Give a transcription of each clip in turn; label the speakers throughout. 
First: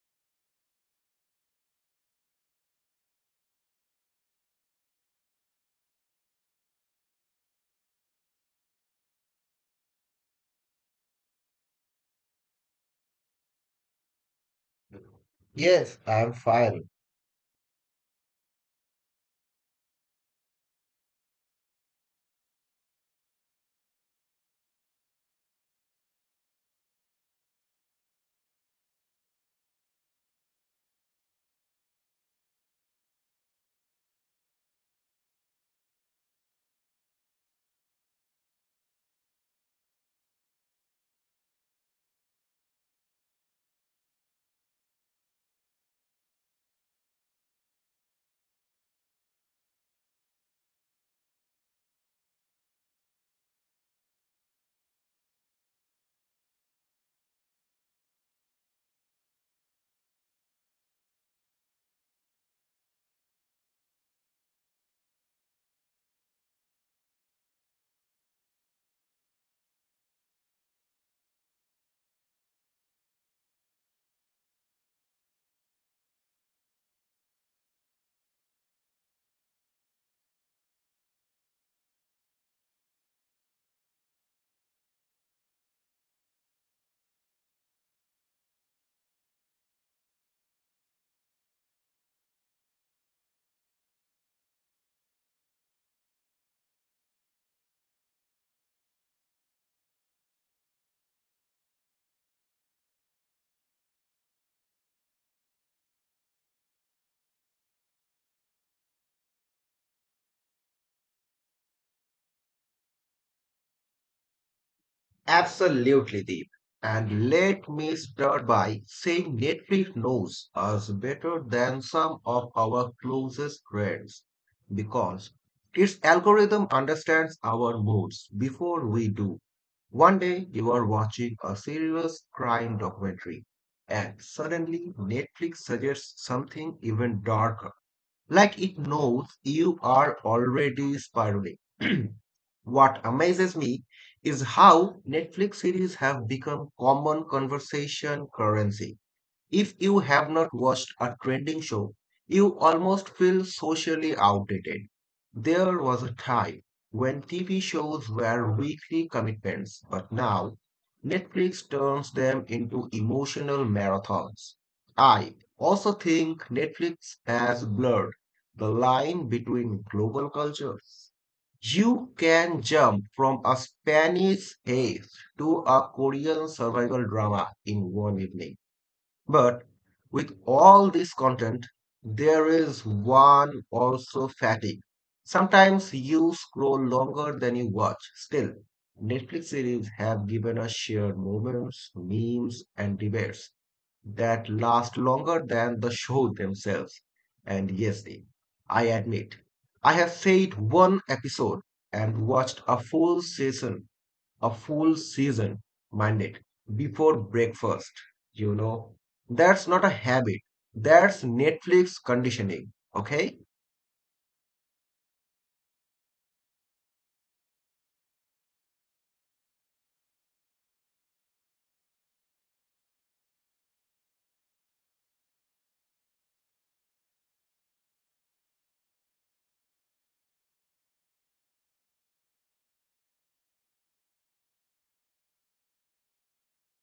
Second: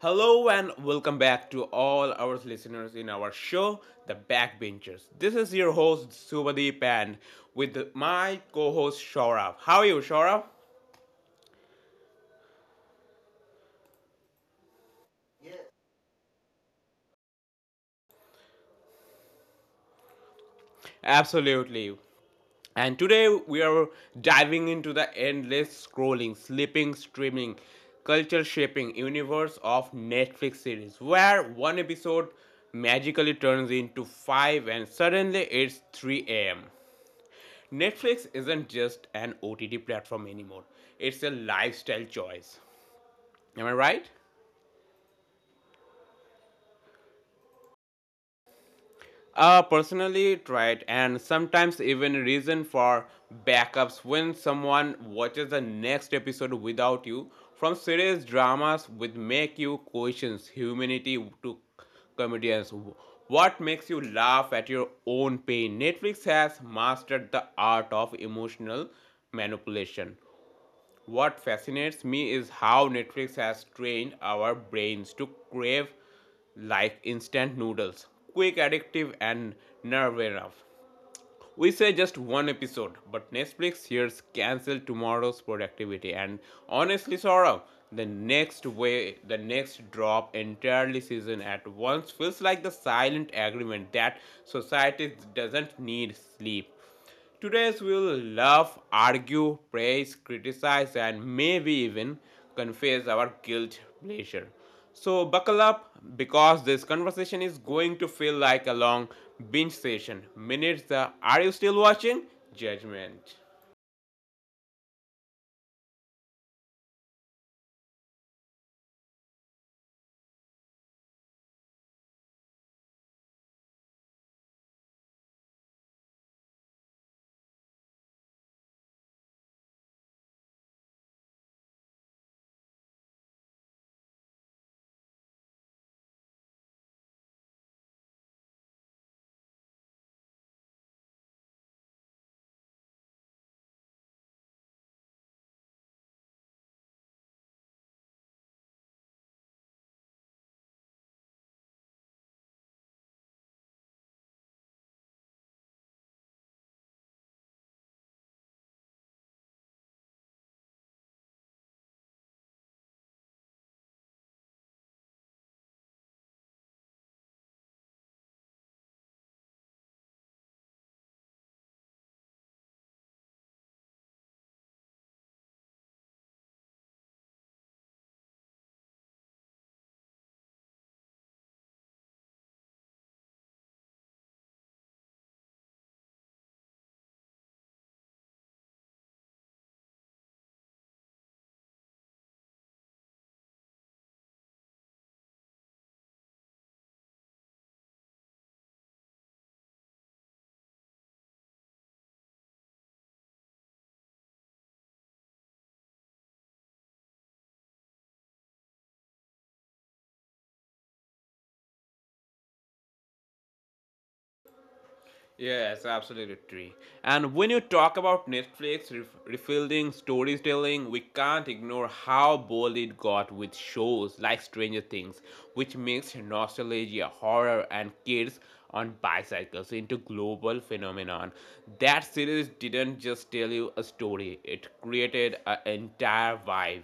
Speaker 1: Hello and welcome back to all our listeners in our show, The Backbenchers. This is your host Subhadeep and with my co-host Shaurav. How are you, Shaurav?
Speaker 2: Yes, I'm fine.
Speaker 1: Absolutely. And today we are diving into the endless scrolling, sleeping, streaming, culture shaping universe of Netflix series where one episode magically turns into 5 and suddenly it's 3 a.m. Netflix isn't just an OTT platform anymore, it's a lifestyle choice. Am I right? Personally tried and sometimes even reason for backups when someone watches the next episode without you, from serious dramas which make you question humanity to comedians what makes you laugh at your own pain. Netflix has mastered the art of emotional manipulation. What fascinates me is how Netflix has trained our brains to crave like instant noodles, quick, addictive, and nerve enough. We say just one episode, but Netflix hears cancel tomorrow's productivity. And honestly, Saurabh, the next way, the next drop entirely season at once feels like the silent agreement that society doesn't need sleep. Today's will love, argue, praise, criticize, and maybe even confess our guilt pleasure. So buckle up because this conversation is going to feel like a long binge session. Minutes the are you still watching? Judgment.
Speaker 2: Absolutely, Deep. And let me start by saying Netflix knows us better than some of our closest friends because its algorithm understands our moods before we do. One day you are watching a serious crime documentary, and suddenly Netflix suggests something even darker, like it knows you are already spiraling. What amazes me is how Netflix series have become common conversation currency. If you have not watched a trending show, you almost feel socially outdated. There was a time when TV shows were weekly commitments, but now Netflix turns them into emotional marathons. I also think Netflix has blurred the line between global cultures. You can jump from a Spanish haze to a Korean survival drama in one evening. But with all this content, there is one also fatigue. Sometimes you scroll longer than you watch. Still, Netflix series have given us shared moments, memes, and debates that last longer than the show themselves. And yes, Dave, I admit, I have saved one episode and watched a full season mandate before breakfast, you know. That's not a habit. That's Netflix conditioning, okay?
Speaker 1: Yes, absolutely, true. And when you talk about Netflix refilling storytelling, we can't ignore how bold it got with shows like Stranger Things, which mixed nostalgia, horror, and kids on bicycles into global phenomenon. That series didn't just tell you a story; it created an entire vibe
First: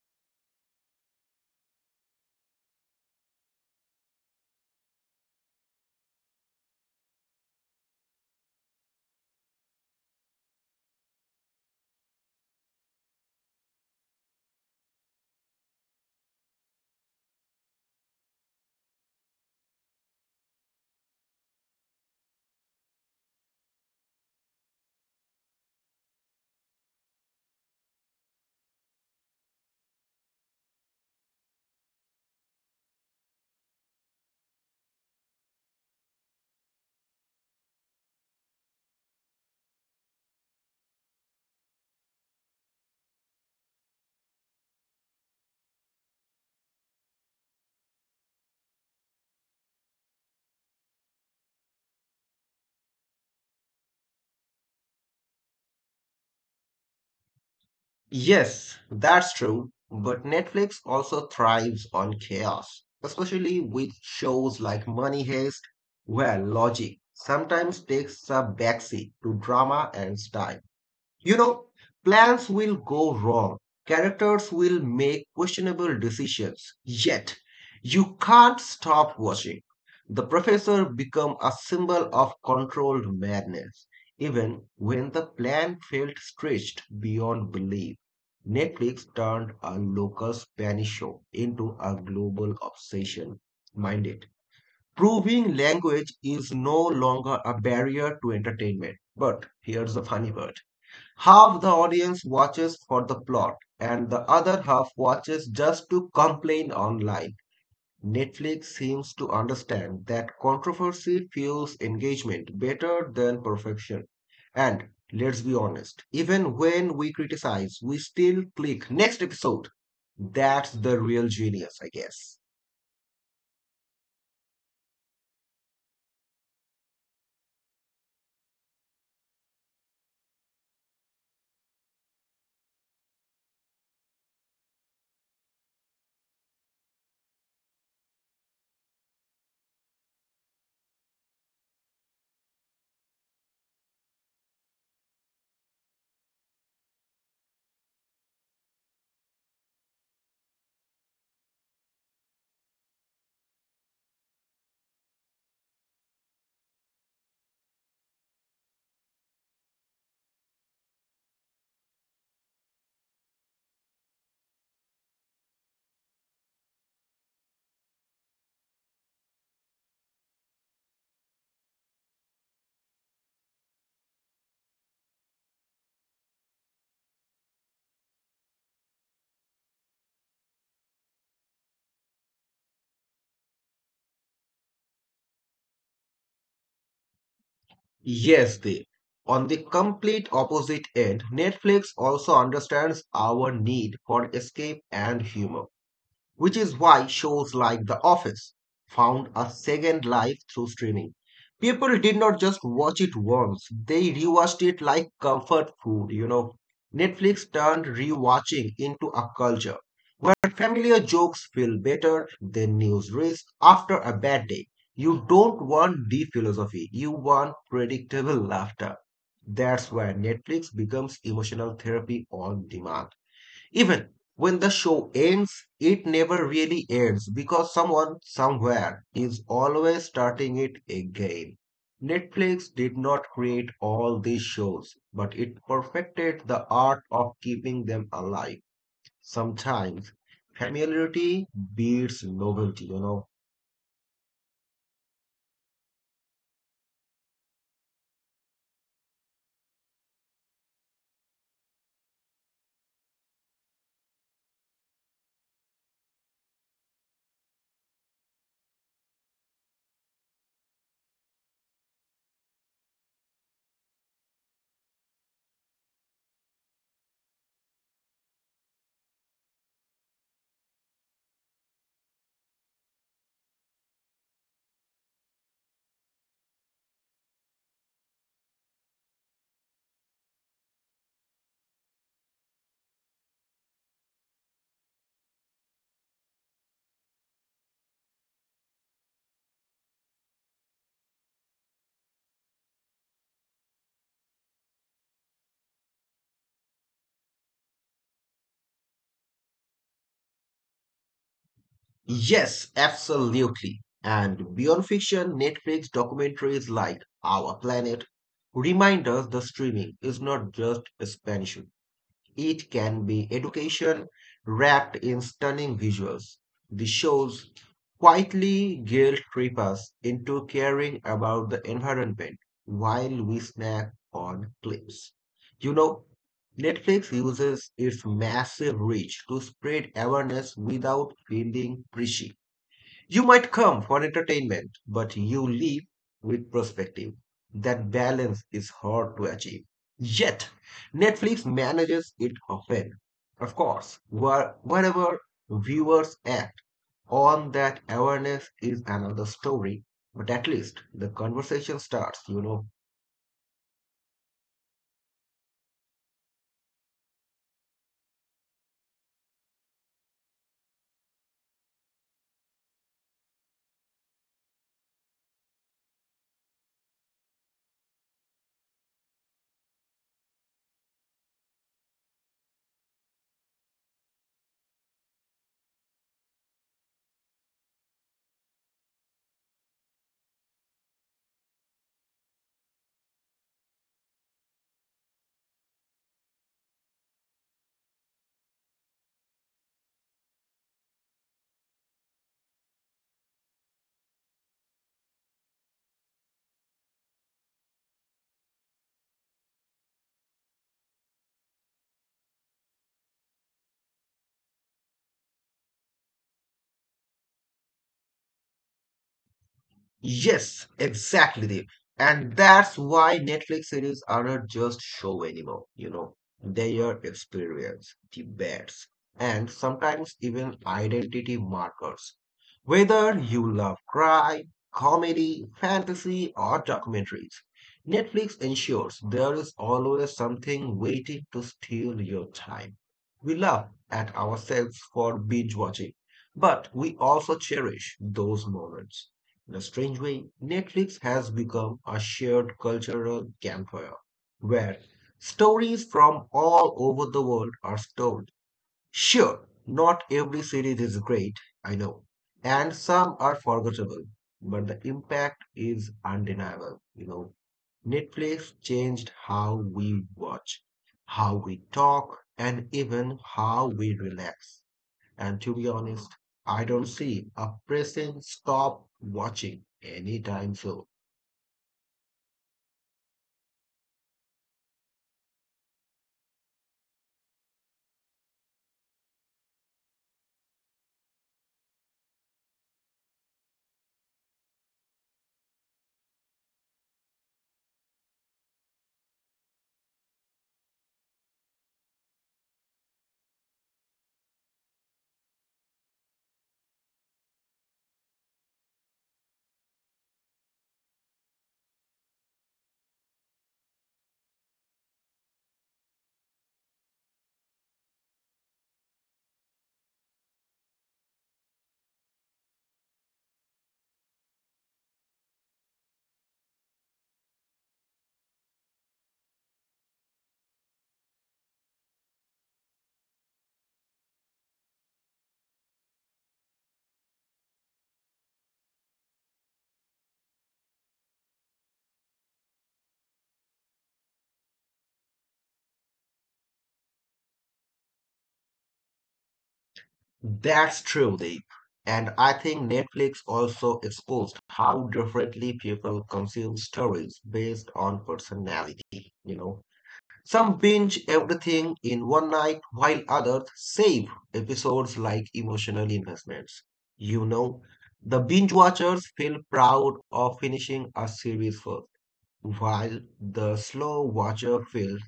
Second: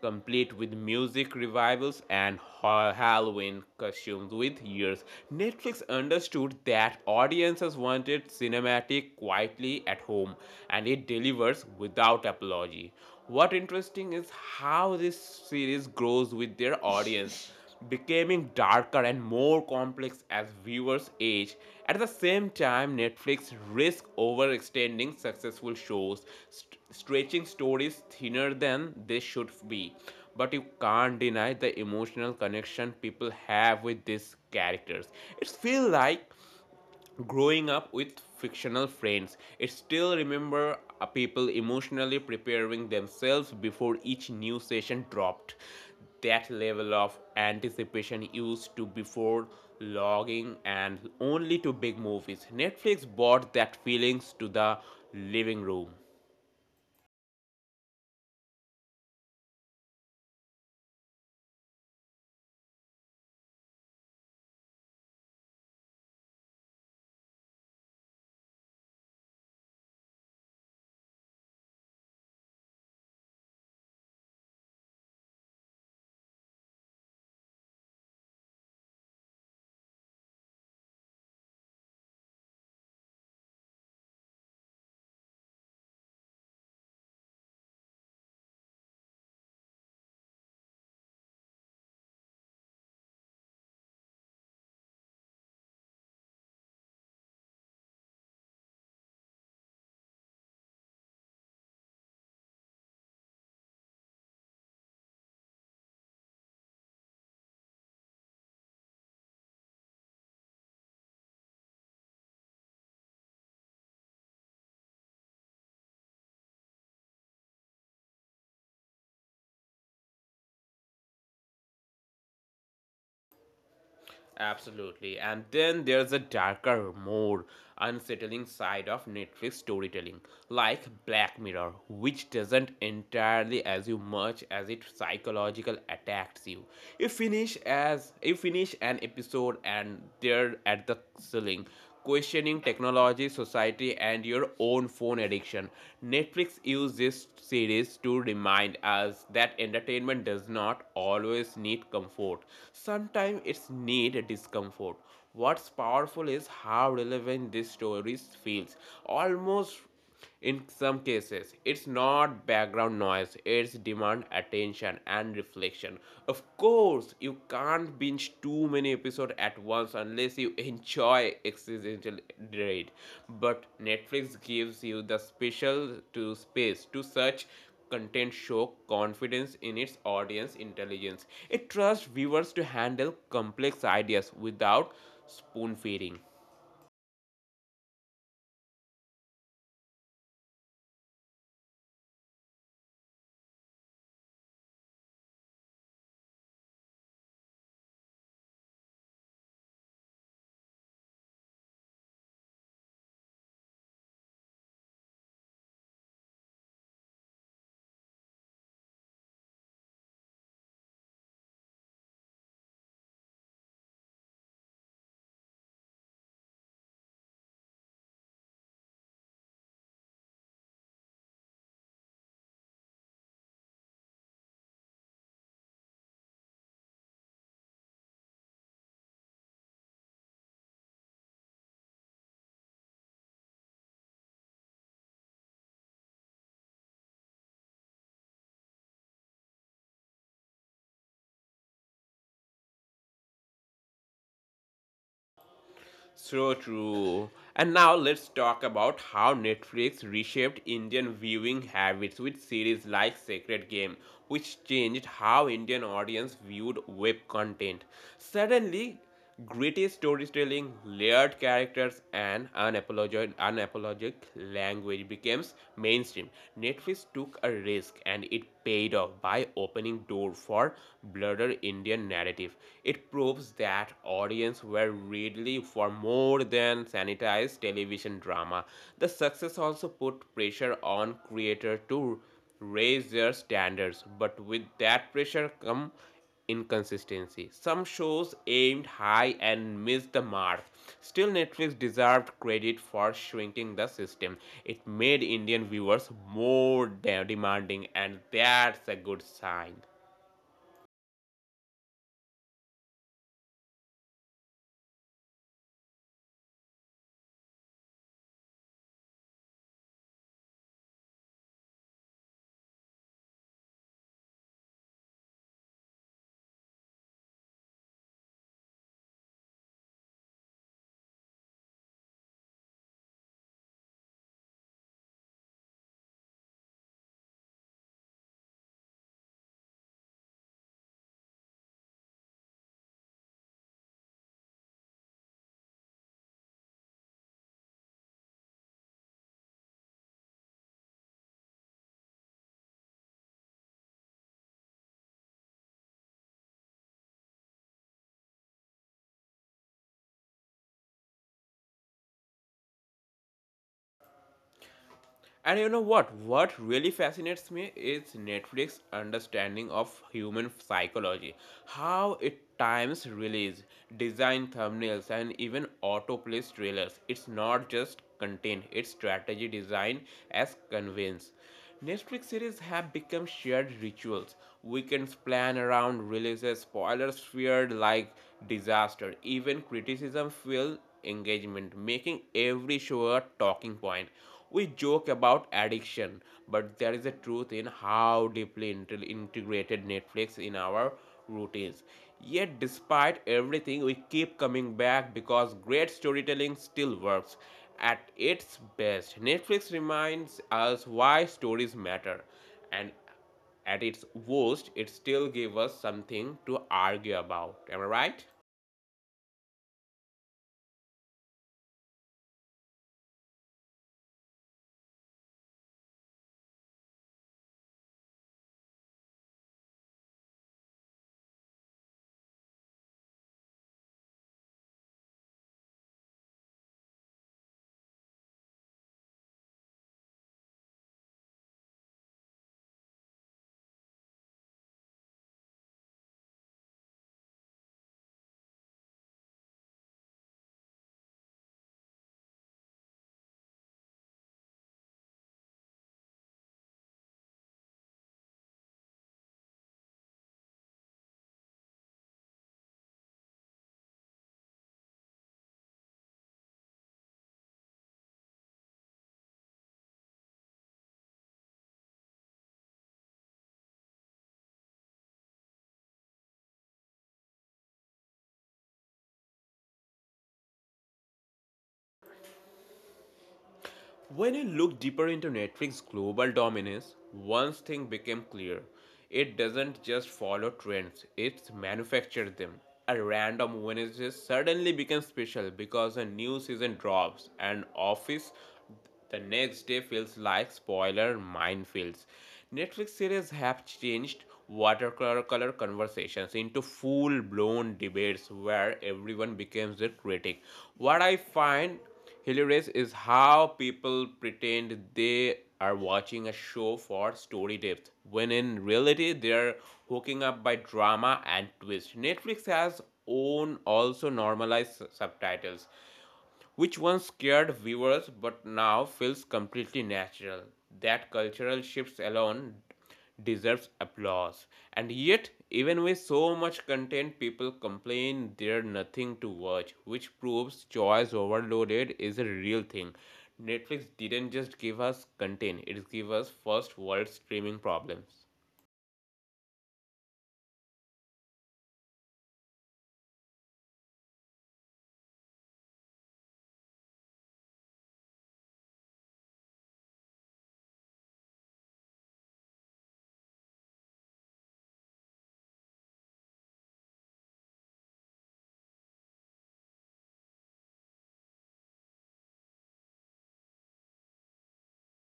Speaker 1: complete with music revivals and Halloween costumes with years. Netflix understood that audiences wanted cinematic quietly at home, and it delivers without apology. What interesting is how this series grows with their audience, becoming darker and more complex as viewers age. At the same time, Netflix risks overextending successful shows, stretching stories thinner than they should be. But you can't deny the emotional connection people have with these characters. It feels like growing up with fictional friends. It still remember people emotionally preparing themselves before each new session dropped. That level of anticipation used to before logging and only to big movies. Netflix brought that feelings to the living room.
Speaker 2: Yes, that's true, but Netflix also thrives on chaos, especially with shows like Money Heist, where logic sometimes takes a backseat to drama and style. You know, plans will go wrong. Characters will make questionable decisions. Yet, you can't stop watching. The professor become a symbol of controlled madness, even when the plan felt stretched beyond belief. Netflix turned a local Spanish show into a global obsession. Mind it. Proving language is no longer a barrier to entertainment. But here's the funny part. Half the audience watches for the plot, and the other half watches just to complain online. Netflix seems to understand that controversy fuels engagement better than perfection. And let's be honest, even when we criticize, we still click next episode. That's the real genius, I guess.
Speaker 1: Absolutely. And then there's a darker, more unsettling side of Netflix storytelling, like Black Mirror, which doesn't entirely as you much as it psychological attacks you. You finish an episode and they're at the ceiling questioning technology, society, and your own phone addiction. Netflix used this series to remind us that entertainment does not always need comfort. Sometimes it's need discomfort. What's powerful is how relevant these stories feels. Almost in some cases, it's not background noise, it's demand attention and reflection. Of course, you can't binge too many episodes at once unless you enjoy existential dread. But Netflix gives you the special to space to search content show confidence in its audience intelligence. It trusts viewers to handle complex ideas without spoon feeding.
Speaker 2: Yes, they. On the complete opposite end, Netflix also understands our need for escape and humor, which is why shows like The Office found a second life through streaming. People did not just watch it once, they rewatched it like comfort food. Netflix turned rewatching into a culture where familiar jokes feel better than news risks after a bad day. You don't want deep philosophy, you want predictable laughter. That's where Netflix becomes emotional therapy on demand. Even when the show ends, it never really ends because someone somewhere is always starting it again. Netflix did not create all these shows, but it perfected the art of keeping them alive. Sometimes familiarity beats novelty.
Speaker 1: So true. And now let's talk about how Netflix reshaped Indian viewing habits with series like Sacred Game, which changed how Indian audience viewed web content. Suddenly, gritty storytelling, layered characters, and unapologetic language became mainstream. Netflix took a risk and it paid off by opening door for broader Indian narrative. It proves that audiences were readily for more than sanitized television drama. The success also put pressure on creators to raise their standards, but with that pressure come inconsistency. Some shows aimed high and missed the mark. Still, Netflix deserved credit for shrinking the system. It made Indian viewers more demanding, and that's a good sign.
Speaker 2: Yes, absolutely. And beyond fiction, Netflix documentaries like Our Planet remind us the streaming is not just expansion. It can be education wrapped in stunning visuals. The shows quietly guilt trip us into caring about the environment while we snack on clips. You know, Netflix uses its massive reach to spread awareness without feeling preachy. You might come for entertainment, but you leave with perspective. That balance is hard to achieve. Yet, Netflix manages it often. Of course, wherever viewers act on that awareness is another story, but at least the conversation starts, you know.
Speaker 1: And you know what? What really fascinates me is Netflix's understanding of human psychology, how it times release, design thumbnails, and even autoplays trailers. It's not just content; it's strategy design as conveyance. Netflix series have become shared rituals. Weekends plan around releases, spoilers feared like disaster, even criticism fuel engagement, making every show a talking point. We joke about addiction, but there is a truth in how deeply integrated Netflix in our routines. Yet, despite everything, we keep coming back because great storytelling still works at its best. Netflix reminds us why stories matter, and at its worst, it still gives us something to argue about. Am I right?
Speaker 2: Yes, exactly, Deep. And that's why Netflix series are not just show anymore, you know. They are experience, debates, and sometimes even identity markers. Whether you love crime, comedy, fantasy, or documentaries, Netflix ensures there is always something waiting to steal your time. We laugh at ourselves for binge watching, but we also cherish those moments. In a strange way, Netflix has become a shared cultural campfire where stories from all over the world are told. Sure, not every series is great, I know, and some are forgettable, but the impact is undeniable, you know. Netflix changed how we watch, how we talk, and even how we relax. And to be honest, I don't see a pressing stop watching anytime soon.
Speaker 1: When you look deeper into Netflix's global dominance, one thing became clear. It doesn't just follow trends, it manufactures them. A random Wednesday suddenly becomes special because a new season drops, and Office the next day feels like spoiler minefields. Netflix series have changed watercolor conversations into full blown debates where everyone becomes a critic. What I find hilarious is how people pretend they are watching a show for story depth, when in reality they're hooking up by drama and twist. Netflix has own also normalized subtitles, which once scared viewers but now feels completely natural. That cultural shifts alone deserves applause. And yet, even with so much content, people complain there's nothing to watch, which proves choice overloaded is a real thing. Netflix didn't just give us content, it gave us first world streaming problems.
Speaker 2: That's true, Deep. And I think Netflix also exposed how differently people consume stories based on personality, you know. Some binge everything in one night, while others save episodes like emotional investments. You know, the binge watchers feel proud of finishing a series first while the slow watcher feels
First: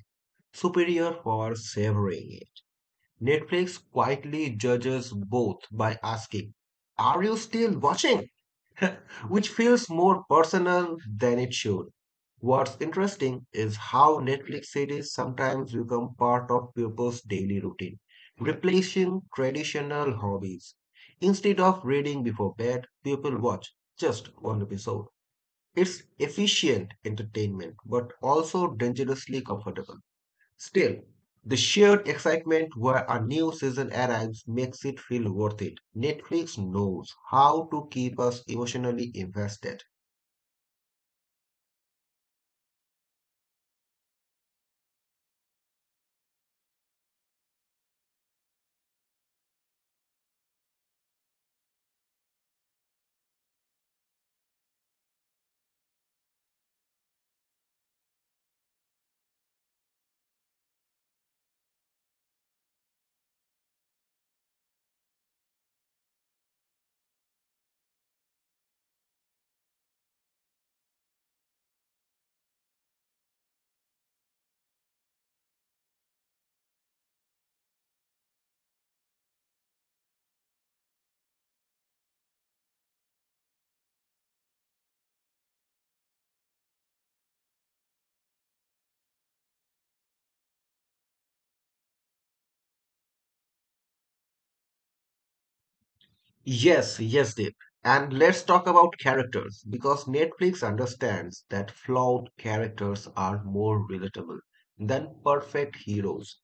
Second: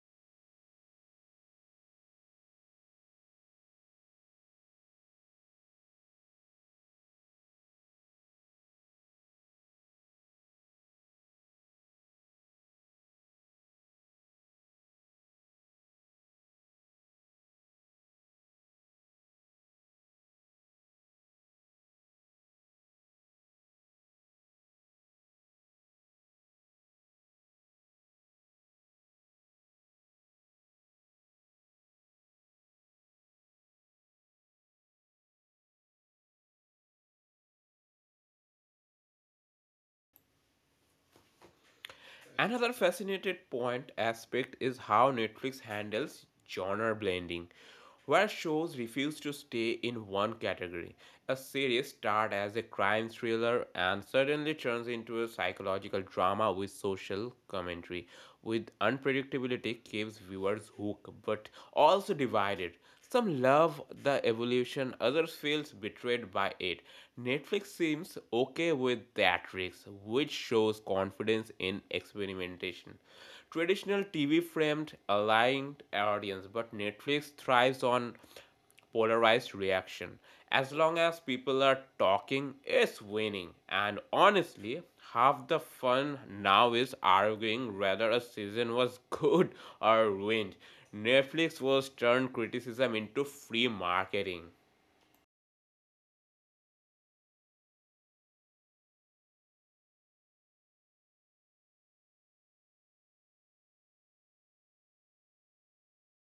Speaker 2: superior for savoring it. Netflix quietly judges both by asking, are you still watching? Which feels more personal than it should. What's interesting is how Netflix series sometimes become part of people's daily routine, replacing traditional hobbies. Instead of reading before bed, people watch just one episode. It's efficient entertainment, but also dangerously comfortable. Still, the shared excitement where a new season arrives makes it feel worth it. Netflix knows how to keep us emotionally invested.
Speaker 1: Another fascinating point aspect is how Netflix handles genre blending, where shows refuse to stay in one category. A series starts as a crime thriller and suddenly turns into a psychological drama with social commentary, with unpredictability keeps viewers hooked but also divided. Some love the evolution, others feels betrayed by it. Netflix seems okay with that risk, which shows confidence in experimentation. Traditional TV framed a lying audience, but Netflix thrives on polarized reaction. As long as people are talking, it's winning. And honestly, half the fun now is arguing whether a season was good or ruined. Netflix was turned criticism into free marketing.
Speaker 2: Yes, Deep. And let's talk about characters because Netflix understands that flawed characters are more relatable than perfect heroes.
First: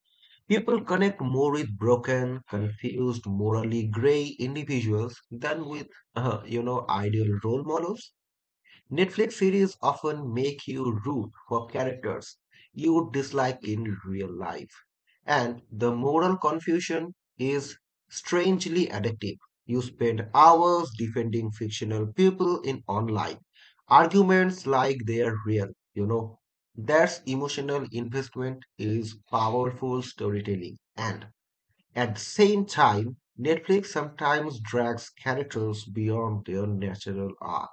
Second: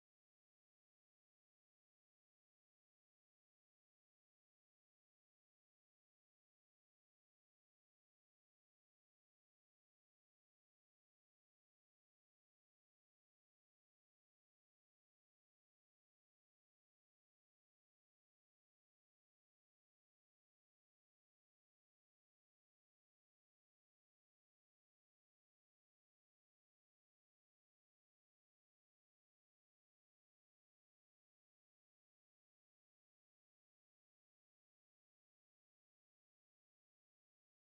Speaker 2: People connect more with broken, confused, morally gray individuals than with, you know, ideal role models. Netflix series often make you root for characters you would dislike in real life. And the moral confusion is strangely addictive. You spend hours defending fictional people in online arguments like they're real, you know. That's emotional investment is powerful storytelling. And at the same time, Netflix sometimes drags characters beyond their natural arc.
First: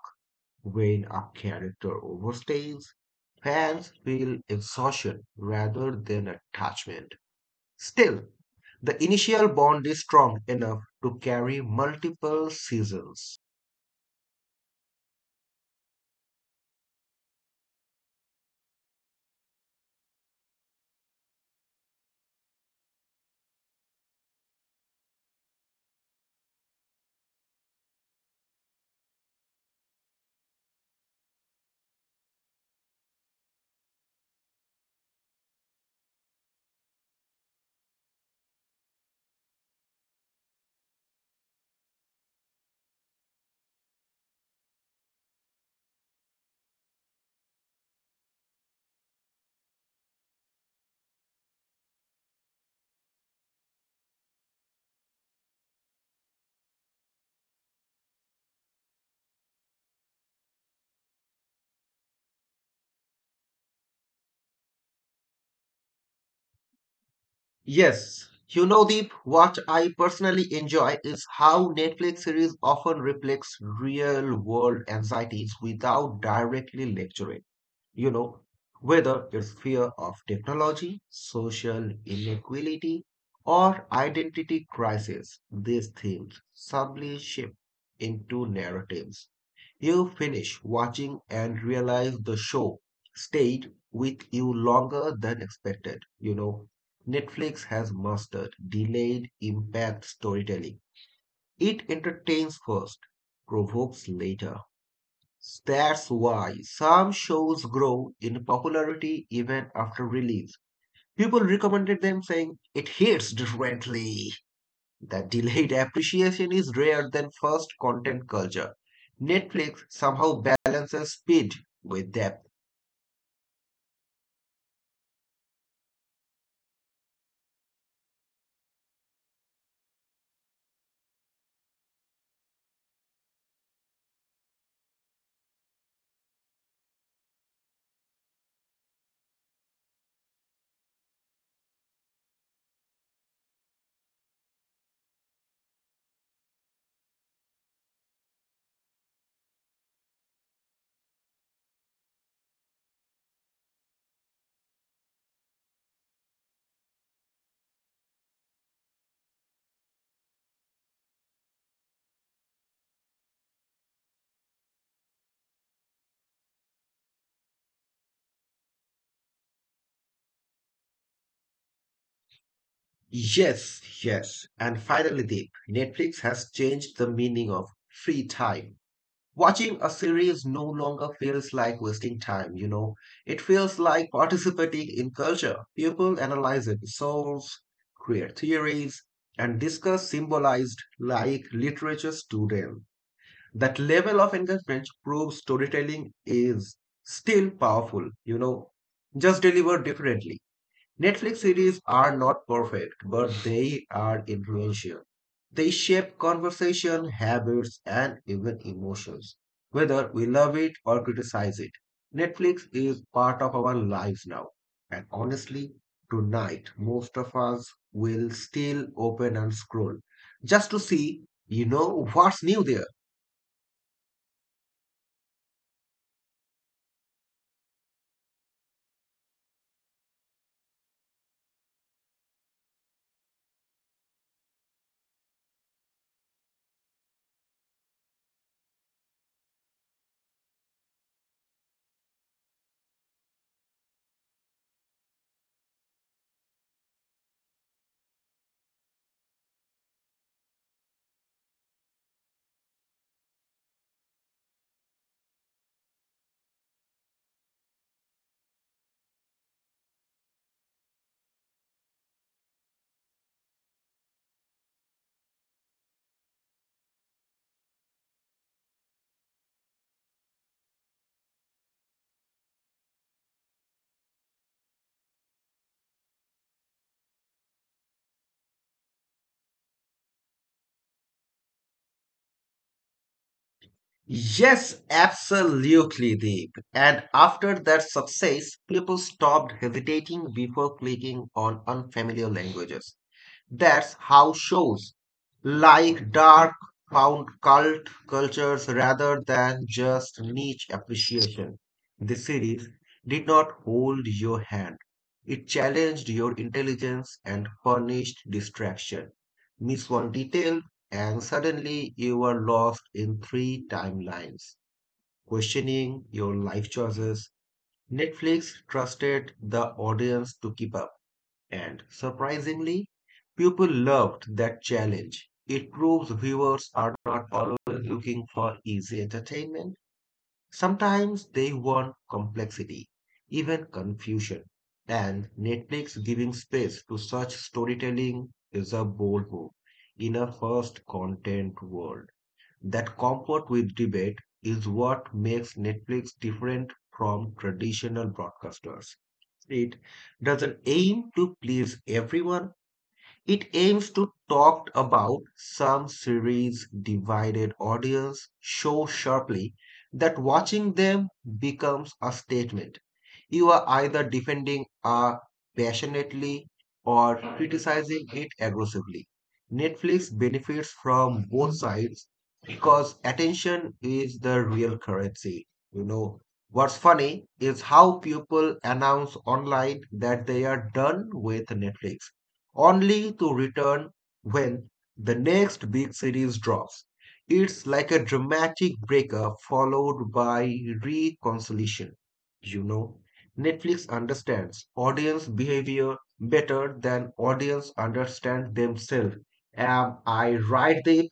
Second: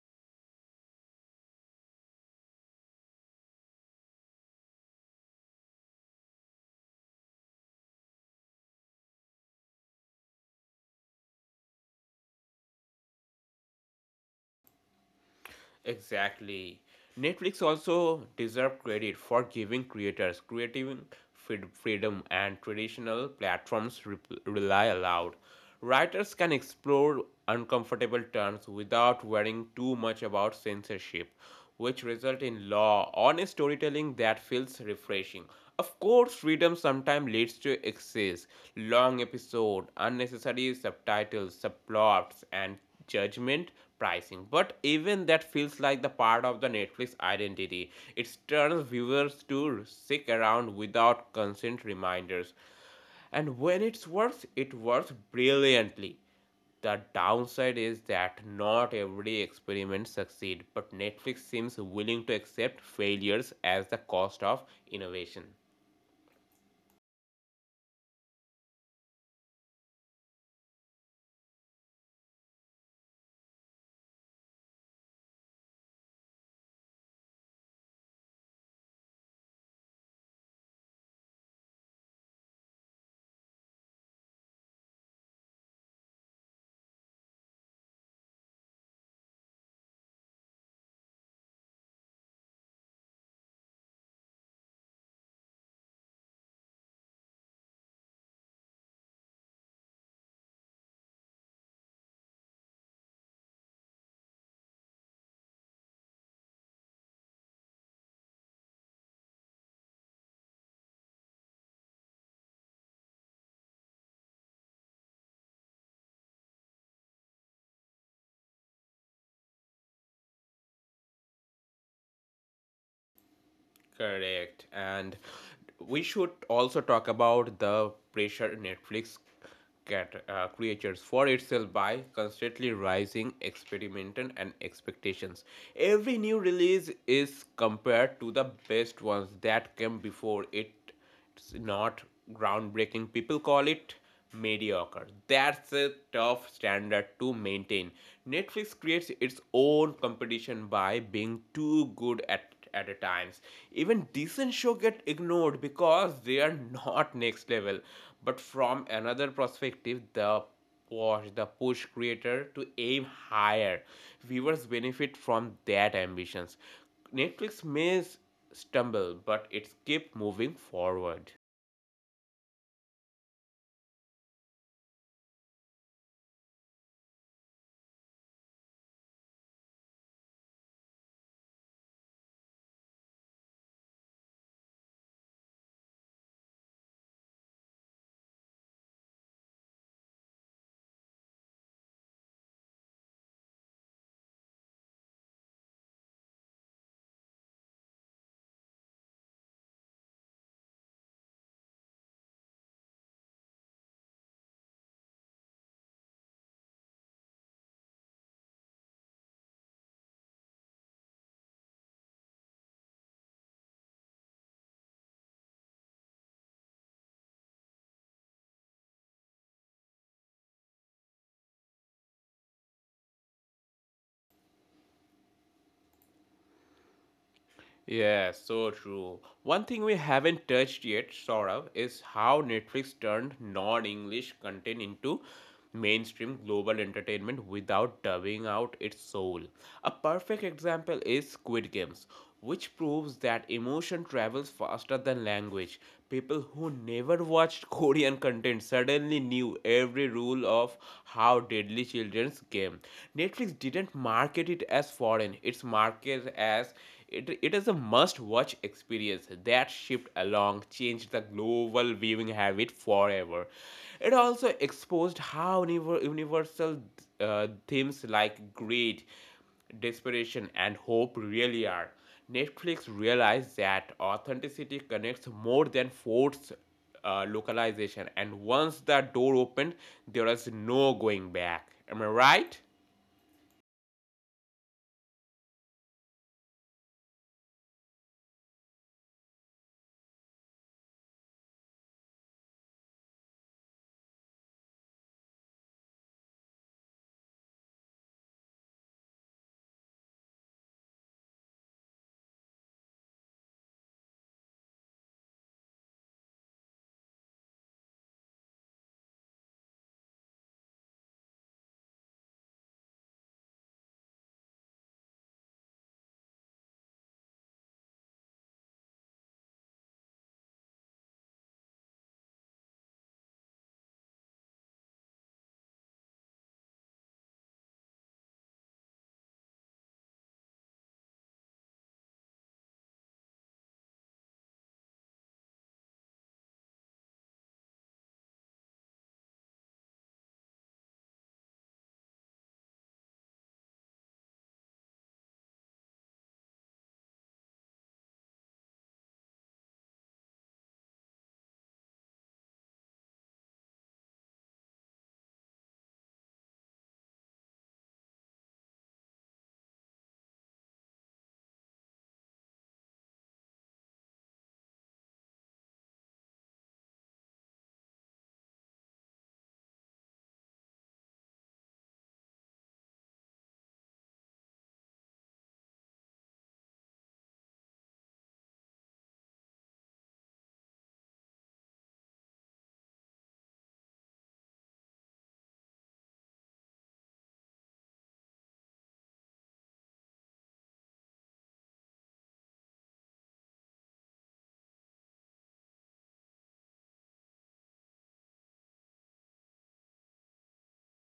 Speaker 2: When a character overstays, fans feel exhaustion rather than attachment. Still, the initial bond is strong enough to carry multiple seasons.
Speaker 1: Exactly. Netflix also deserve credit for giving creators creative freedom and traditional platforms rely allowed. Writers can explore uncomfortable terms without worrying too much about censorship, which result in law honest storytelling that feels refreshing. Of course, freedom sometimes leads to excess, long episode, unnecessary subtitles, subplots, and judgment pricing. But even that feels like the part of the Netflix identity. It turns viewers to stick around without constant reminders. And when it works brilliantly. The downside is that not every experiment succeeds, but Netflix seems willing to accept failures as the cost of innovation.
Speaker 2: Yes, you know, Deep, what I personally enjoy is how Netflix series often reflects real world anxieties without directly lecturing. You know, whether it's fear of technology, social inequality, or identity crisis, these themes subtly shift into narratives. You finish watching and realize the show stayed with you longer than expected. You know, Netflix has mastered delayed impact storytelling. It entertains first, provokes later. That's why some shows grow in popularity even after release. People recommended them saying it hits differently. That delayed appreciation is rare than first content culture. Netflix somehow balances speed with depth.
Speaker 1: Correct. And we should also talk about the pressure Netflix creatures for itself by constantly rising experimental and expectations. Every new release is compared to the best ones that came before it. It's not groundbreaking. People call it mediocre. That's a tough standard to maintain. Netflix creates its own competition by being too good at a times. Even decent show get ignored because they are not next level. But from another perspective, the push creator to aim higher. Viewers benefit from that ambitions. Netflix may stumble, but it's keep moving forward.
Speaker 2: Yes. And finally, Deep, Netflix has changed the meaning of free time. Watching a series no longer feels like wasting time, you know. It feels like participating in culture. People analyze episodes, create theories, and discuss symbolized like literature students. That level of engagement proves storytelling is still powerful, you know, just delivered differently. Netflix series are not perfect, but they are influential. They shape conversation, habits, and even emotions, whether we love it or criticize it. Netflix is part of our lives now. And honestly, tonight, most of us will still open and scroll just to see, you know, what's new there.
Speaker 1: Yeah, so true. One thing we haven't touched yet, Saurav, is how Netflix turned non English content into mainstream global entertainment without dubbing out its soul. A perfect example is Squid Games, which proves that emotion travels faster than language. People who never watched Korean content suddenly knew every rule of how deadly children's game. Netflix didn't market it as foreign, it's marketed as it is a must watch experience. That shift along changed the global viewing habit forever. It also exposed how universal themes like greed, desperation, and hope really are. Netflix realized that authenticity connects more than force localization, and once that door opened, there is no going back. Am I right?
Speaker 2: Yes, absolutely, Deep. And after that success, people stopped hesitating before clicking on unfamiliar languages. That's how shows like dark found cult cultures rather than just niche appreciation. The series did not hold your hand. It challenged your intelligence and furnished distraction. Miss one detail, and suddenly you are lost in three timelines, questioning your life choices. Netflix trusted the audience to keep up and surprisingly, people loved that challenge. It proves viewers are not always looking for easy entertainment. Sometimes they want complexity, even confusion. And Netflix giving space to such storytelling is a bold move in a first content world. That comfort with debate is what makes Netflix different from traditional broadcasters. Street doesn't aim to please everyone, it aims to talk about some series divided audience so sharply that watching them becomes a statement. You are either defending a passionately or criticizing it aggressively. Netflix benefits from both sides because attention is the real currency. You know, what's funny is how people announce online that they are done with Netflix only to return when the next big series drops. It's like a dramatic breakup followed by reconciliation. You know, Netflix understands audience behavior better than audience understand themselves. Am I right, Dave?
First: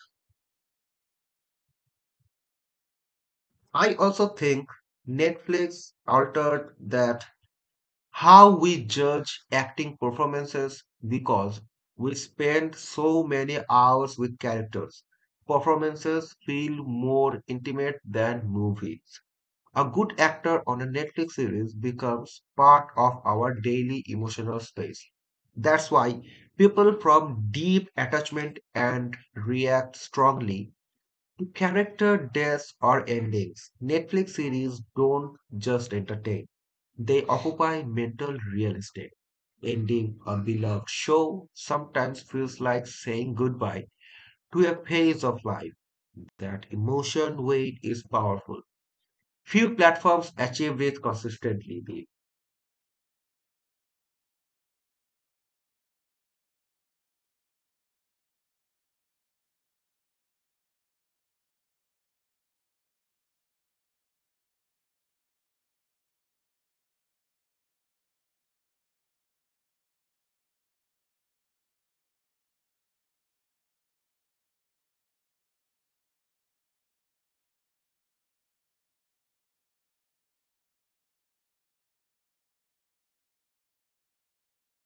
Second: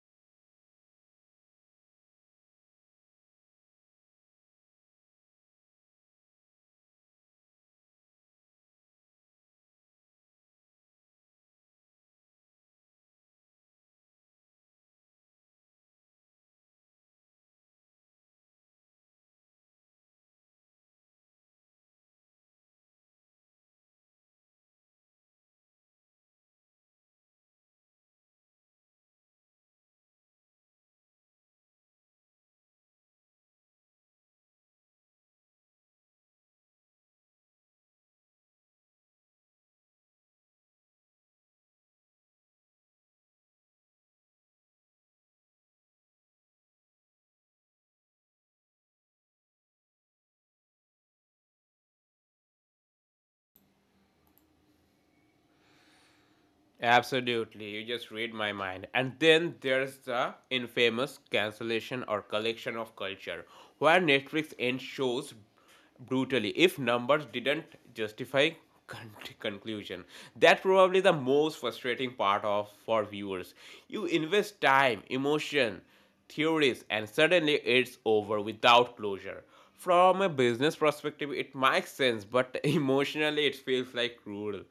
Speaker 2: I also think Netflix altered that how we judge acting performances because we spend so many hours with characters. Performances feel more intimate than movies. A good actor on a Netflix series becomes part of our daily emotional space. That's why people from deep attachment and react strongly to character deaths or endings. Netflix series don't just entertain, they occupy mental real estate. Ending a beloved show sometimes feels like saying goodbye to a phase of life. That emotion weight is powerful. Few platforms achieve it consistently, Deep.
Speaker 1: Absolutely, you just read my mind. And then there's the infamous cancellation or collection of culture, where Netflix ends shows brutally if numbers didn't justify con- conclusion. That's probably the most frustrating part of for viewers. You invest time, emotion, theories, and suddenly it's over without closure. From a business perspective, it makes sense, but emotionally, it feels like cruel.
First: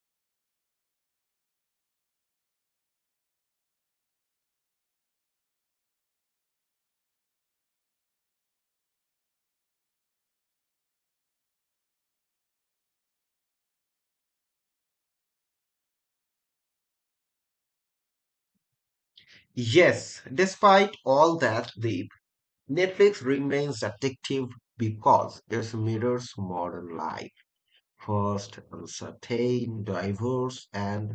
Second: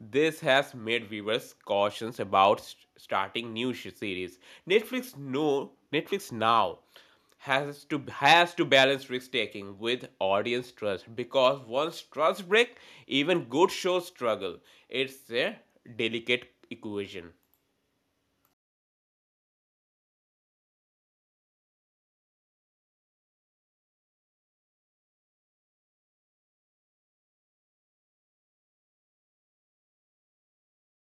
Speaker 1: This has made viewers cautious about starting new series. Netflix no, Netflix now has to balance risk taking with audience trust because once trust breaks, even good shows struggle. It's a delicate equation.
Speaker 2: Yes, despite all that, Deep, Netflix remains addictive because it mirrors modern life. First, uncertain, diverse, and,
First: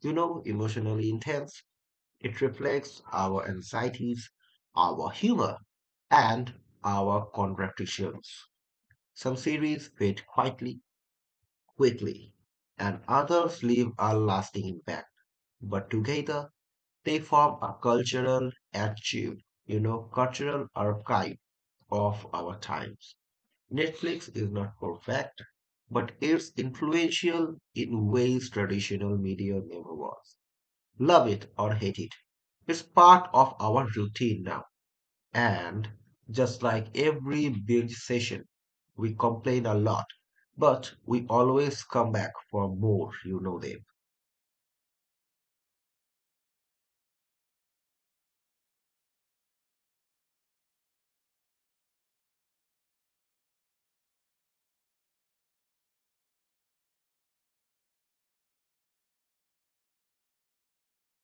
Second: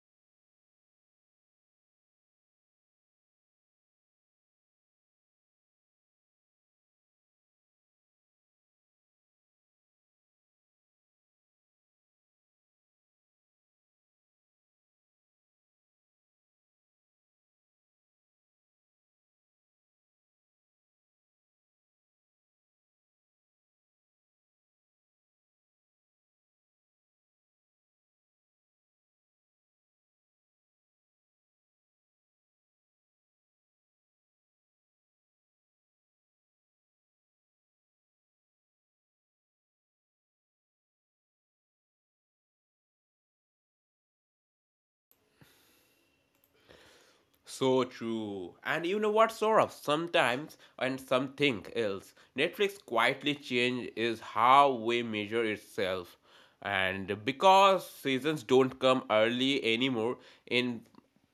Speaker 2: you know, emotionally intense. It reflects our anxieties, our humor, and our contradictions. Some series fade quickly, and others leave a lasting impact. But together, they form a cultural archive, you know, cultural archive of our times. Netflix is not perfect, but it's influential in ways traditional media never was. Love it or hate it. It's part of our routine now. And just like every build session, we complain a lot, but we always come back for more, you know them.
Speaker 1: So true. And you know what, Saurabh? Sometimes and something else, Netflix quietly change is how we measure itself. And because seasons don't come early anymore in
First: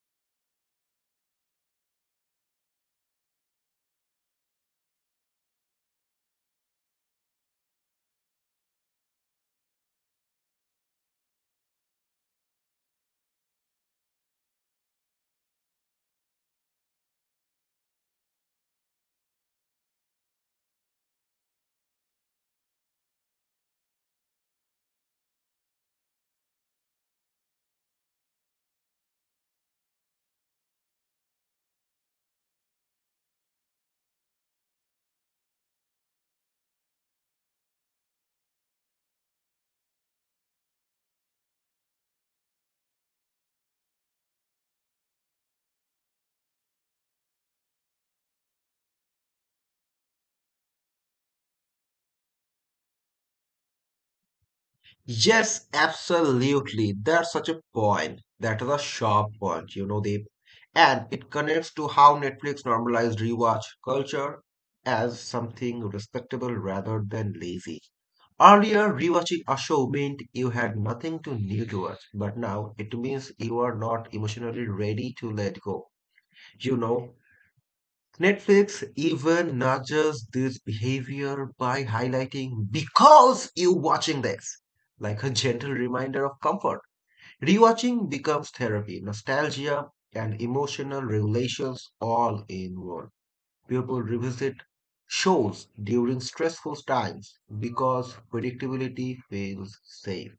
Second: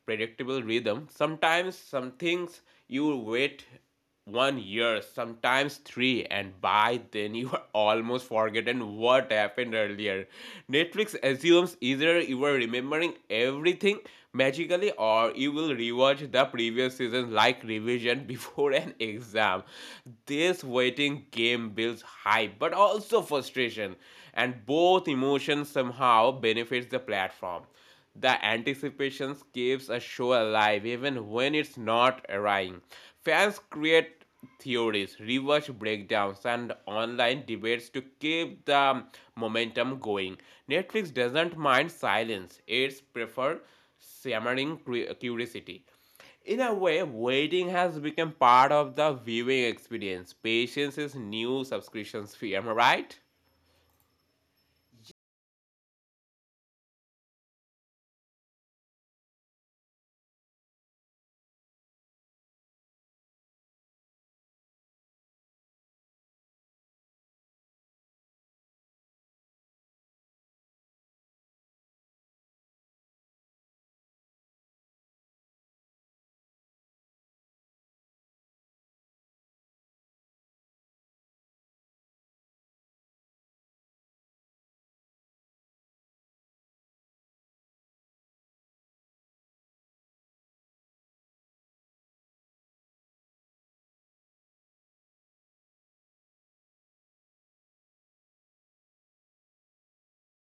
Speaker 1: predictable rhythm, sometimes some things you wait 1 year, sometimes three, and by then you are almost forgotten what happened earlier. Netflix assumes either you were remembering everything magically or you will rewatch the previous season like revision before an exam. This waiting game builds hype but also frustration, and both emotions somehow benefits the platform. The anticipation keeps a show alive even when it's not arriving. Fans create theories, reverse breakdowns, and online debates to keep the momentum going. Netflix doesn't mind silence, it's prefer simmering curiosity. In a way, waiting has become part of the viewing experience. Patience is new subscriptions fee, am I right?
Speaker 2: Yes, absolutely. That's such a point. That is a sharp point, you know, Deep. And it connects to how Netflix normalized rewatch culture as something respectable rather than lazy. Earlier, rewatching a show meant you had nothing to new to watch, but now it means you are not emotionally ready to let go. You know, Netflix even nudges this behavior by highlighting because you're watching this, like a gentle reminder of comfort. Rewatching becomes therapy, nostalgia, and emotional regulations all in one. People revisit shows during stressful times because predictability feels safe.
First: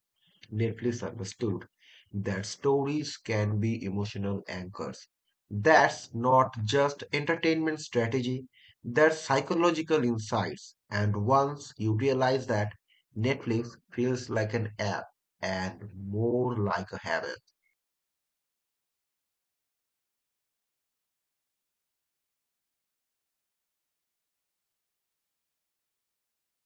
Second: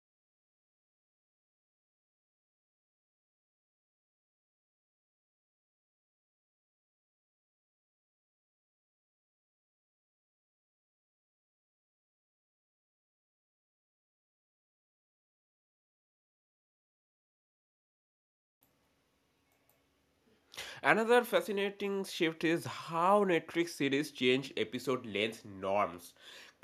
Speaker 2: Netflix understood that stories can be emotional anchors. That's not just entertainment strategy, that's psychological insights. And once you realize that, Netflix feels like an app and more like a habit.
Speaker 1: Another fascinating shift is how Netflix series change episode length norms,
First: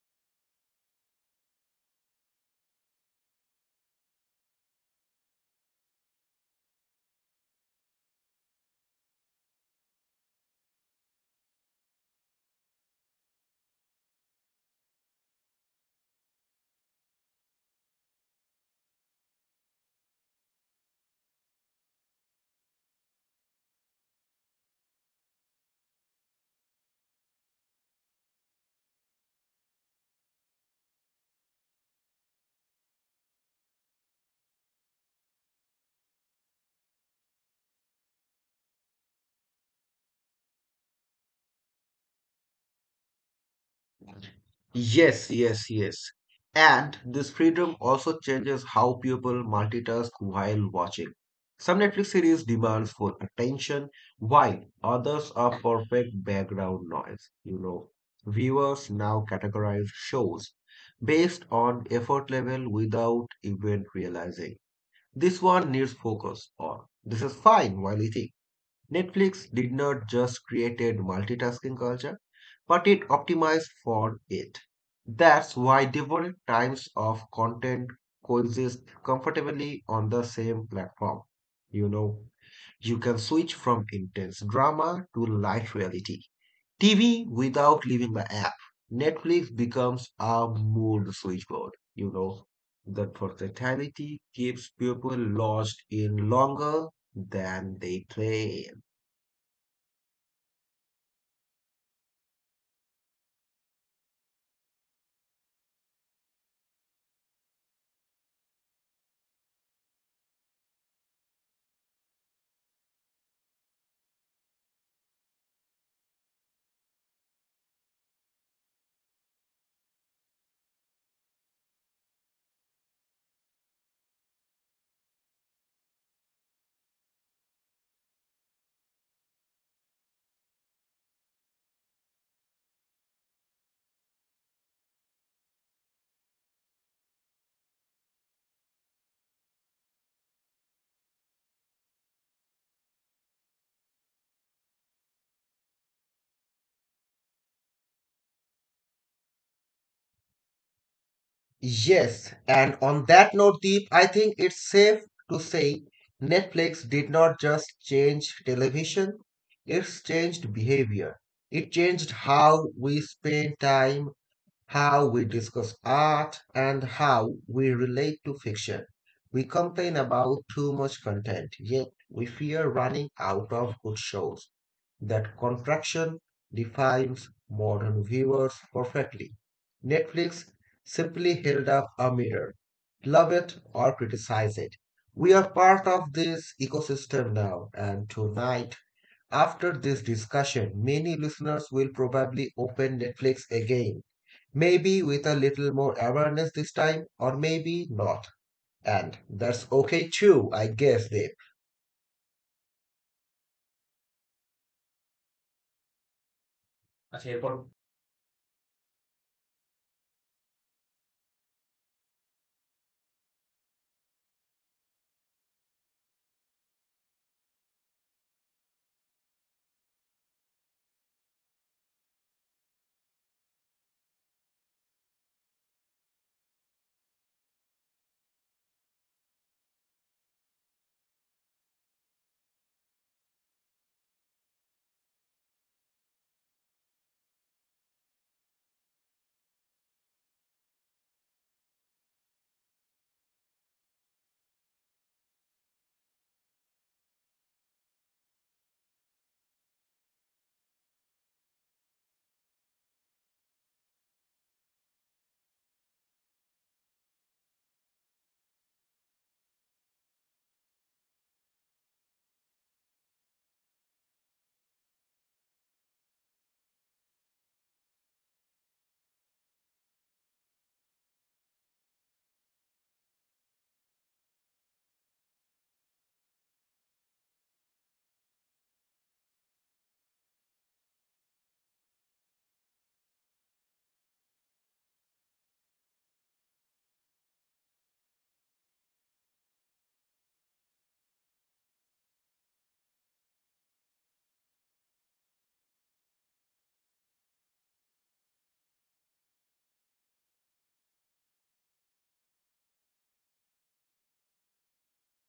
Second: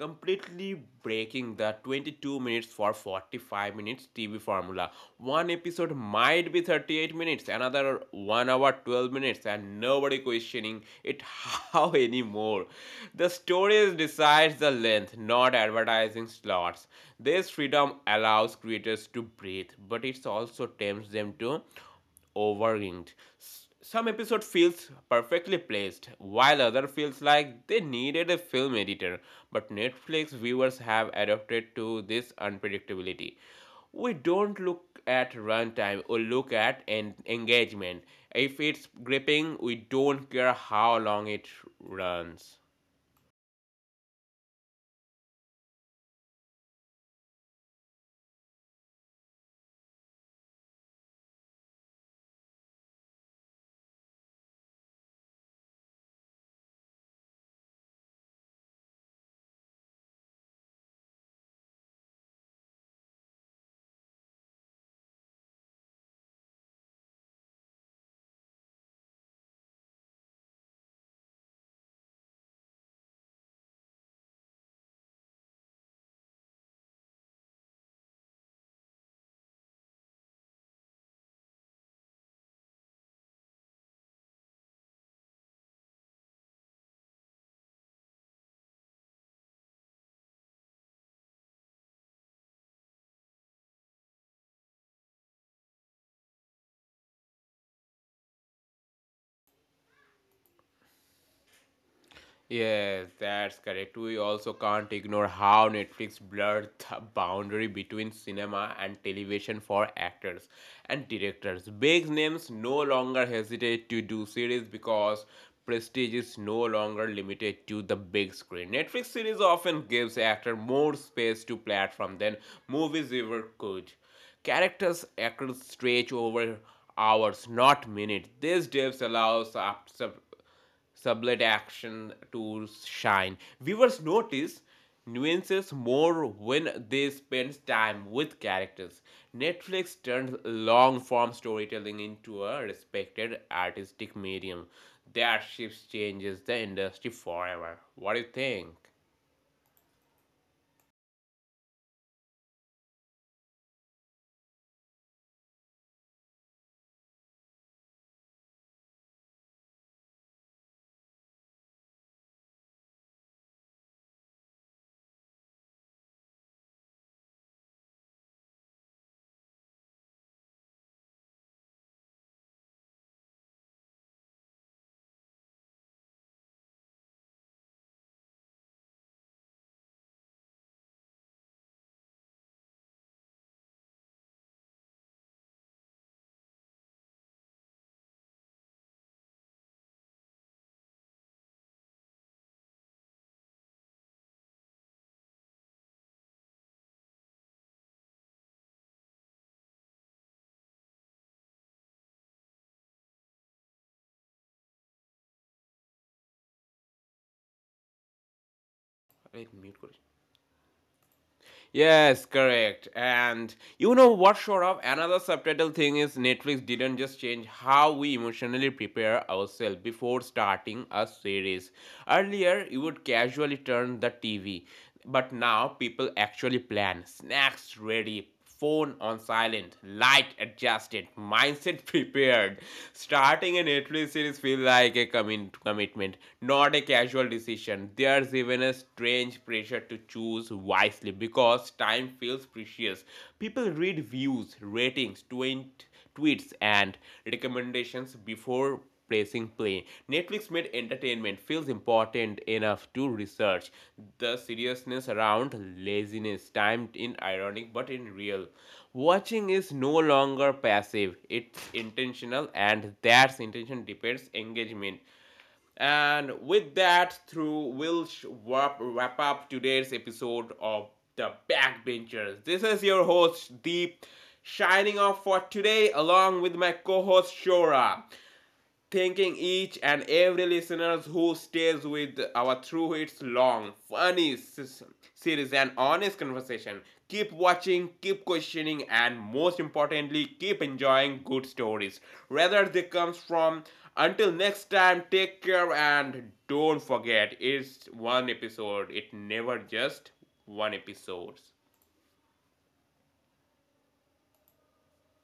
Speaker 1: completely breaking the 22 minutes for 45 minutes TV formula. One episode might be 38 minutes, another 1 hour 12 minutes, and nobody questioning it how anymore. The stories decides the length, not advertising slots. This freedom allows creators to breathe, but it also tempts them to overwhelmed. Some episode feels perfectly placed, while other feels like they needed a film editor. But Netflix viewers have adapted to this unpredictability. We don't look at runtime or look at engagement. If it's gripping, we don't care how long it runs.
Speaker 2: Yes. And this freedom also changes how people multitask while watching. Some Netflix series demands full attention, while others are perfect background noise. You know, viewers now categorize shows based on effort level without even realizing. This one needs focus, or this is fine while eating. Netflix did not just create a multitasking culture, but it optimized for it. That's why different types of content coexist comfortably on the same platform. You know, you can switch from intense drama to light reality TV without leaving the app. Netflix becomes a mood switchboard. You know, that versatility keeps people lodged in longer than they play.
Speaker 1: Yes, that's correct. We also can't ignore how Netflix blurred the boundary between cinema and television for actors and directors. Big names no longer hesitate to do series because prestige is no longer limited to the big screen. Netflix series often gives actors more space to platform than movies ever could. Characters actors stretch over hours, not minutes. This depth allows sublet action to shine. Viewers notice nuances more when they spend time with characters. Netflix turns long form storytelling into a respected artistic medium. That shift changes the industry forever. What do you think?
Speaker 2: Yes, and on that note, Deep, I think it's safe to say Netflix did not just change television, it's changed behavior. It changed how we spend time, how we discuss art, and how we relate to fiction. We complain about too much content, yet we fear running out of good shows. That contraction defines modern viewers perfectly. Netflix simply held up a mirror. Love it or criticize it. We are part of this ecosystem now, and tonight, after this discussion, many listeners will probably open Netflix again. Maybe with a little more awareness this time, or maybe not. And that's okay too, I guess, Dave. আচ্ছা এরপর
Speaker 1: अरे, mute करो। Yes, correct. And you know what, Saurabh? Another subtitle thing is Netflix didn't just change how we emotionally prepare ourselves before starting a series. Earlier, you would casually turn the TV, but now people actually plan snacks ready, phone on silent, light adjusted, mindset prepared. Starting a Netflix series feels like a commitment, not a casual decision. There's even a strange pressure to choose wisely because time feels precious. People read views, ratings, 20 tweets, and recommendations before pressing play. Netflix made entertainment feels important enough to research the seriousness around laziness, timed in ironic but in real. Watching is no longer passive, it's intentional, and that intention depends engagement. And with that, through we'll wrap up today's episode of The Backbenchers. This is your host Deep, shining off for today along with my co-host Shora, thanking each and every listeners who stays with our through its long funny series and honest conversation. Keep watching, keep questioning, and most importantly keep enjoying good stories whether they comes from, until next time take care and don't forget it's one episode, it never just one episode.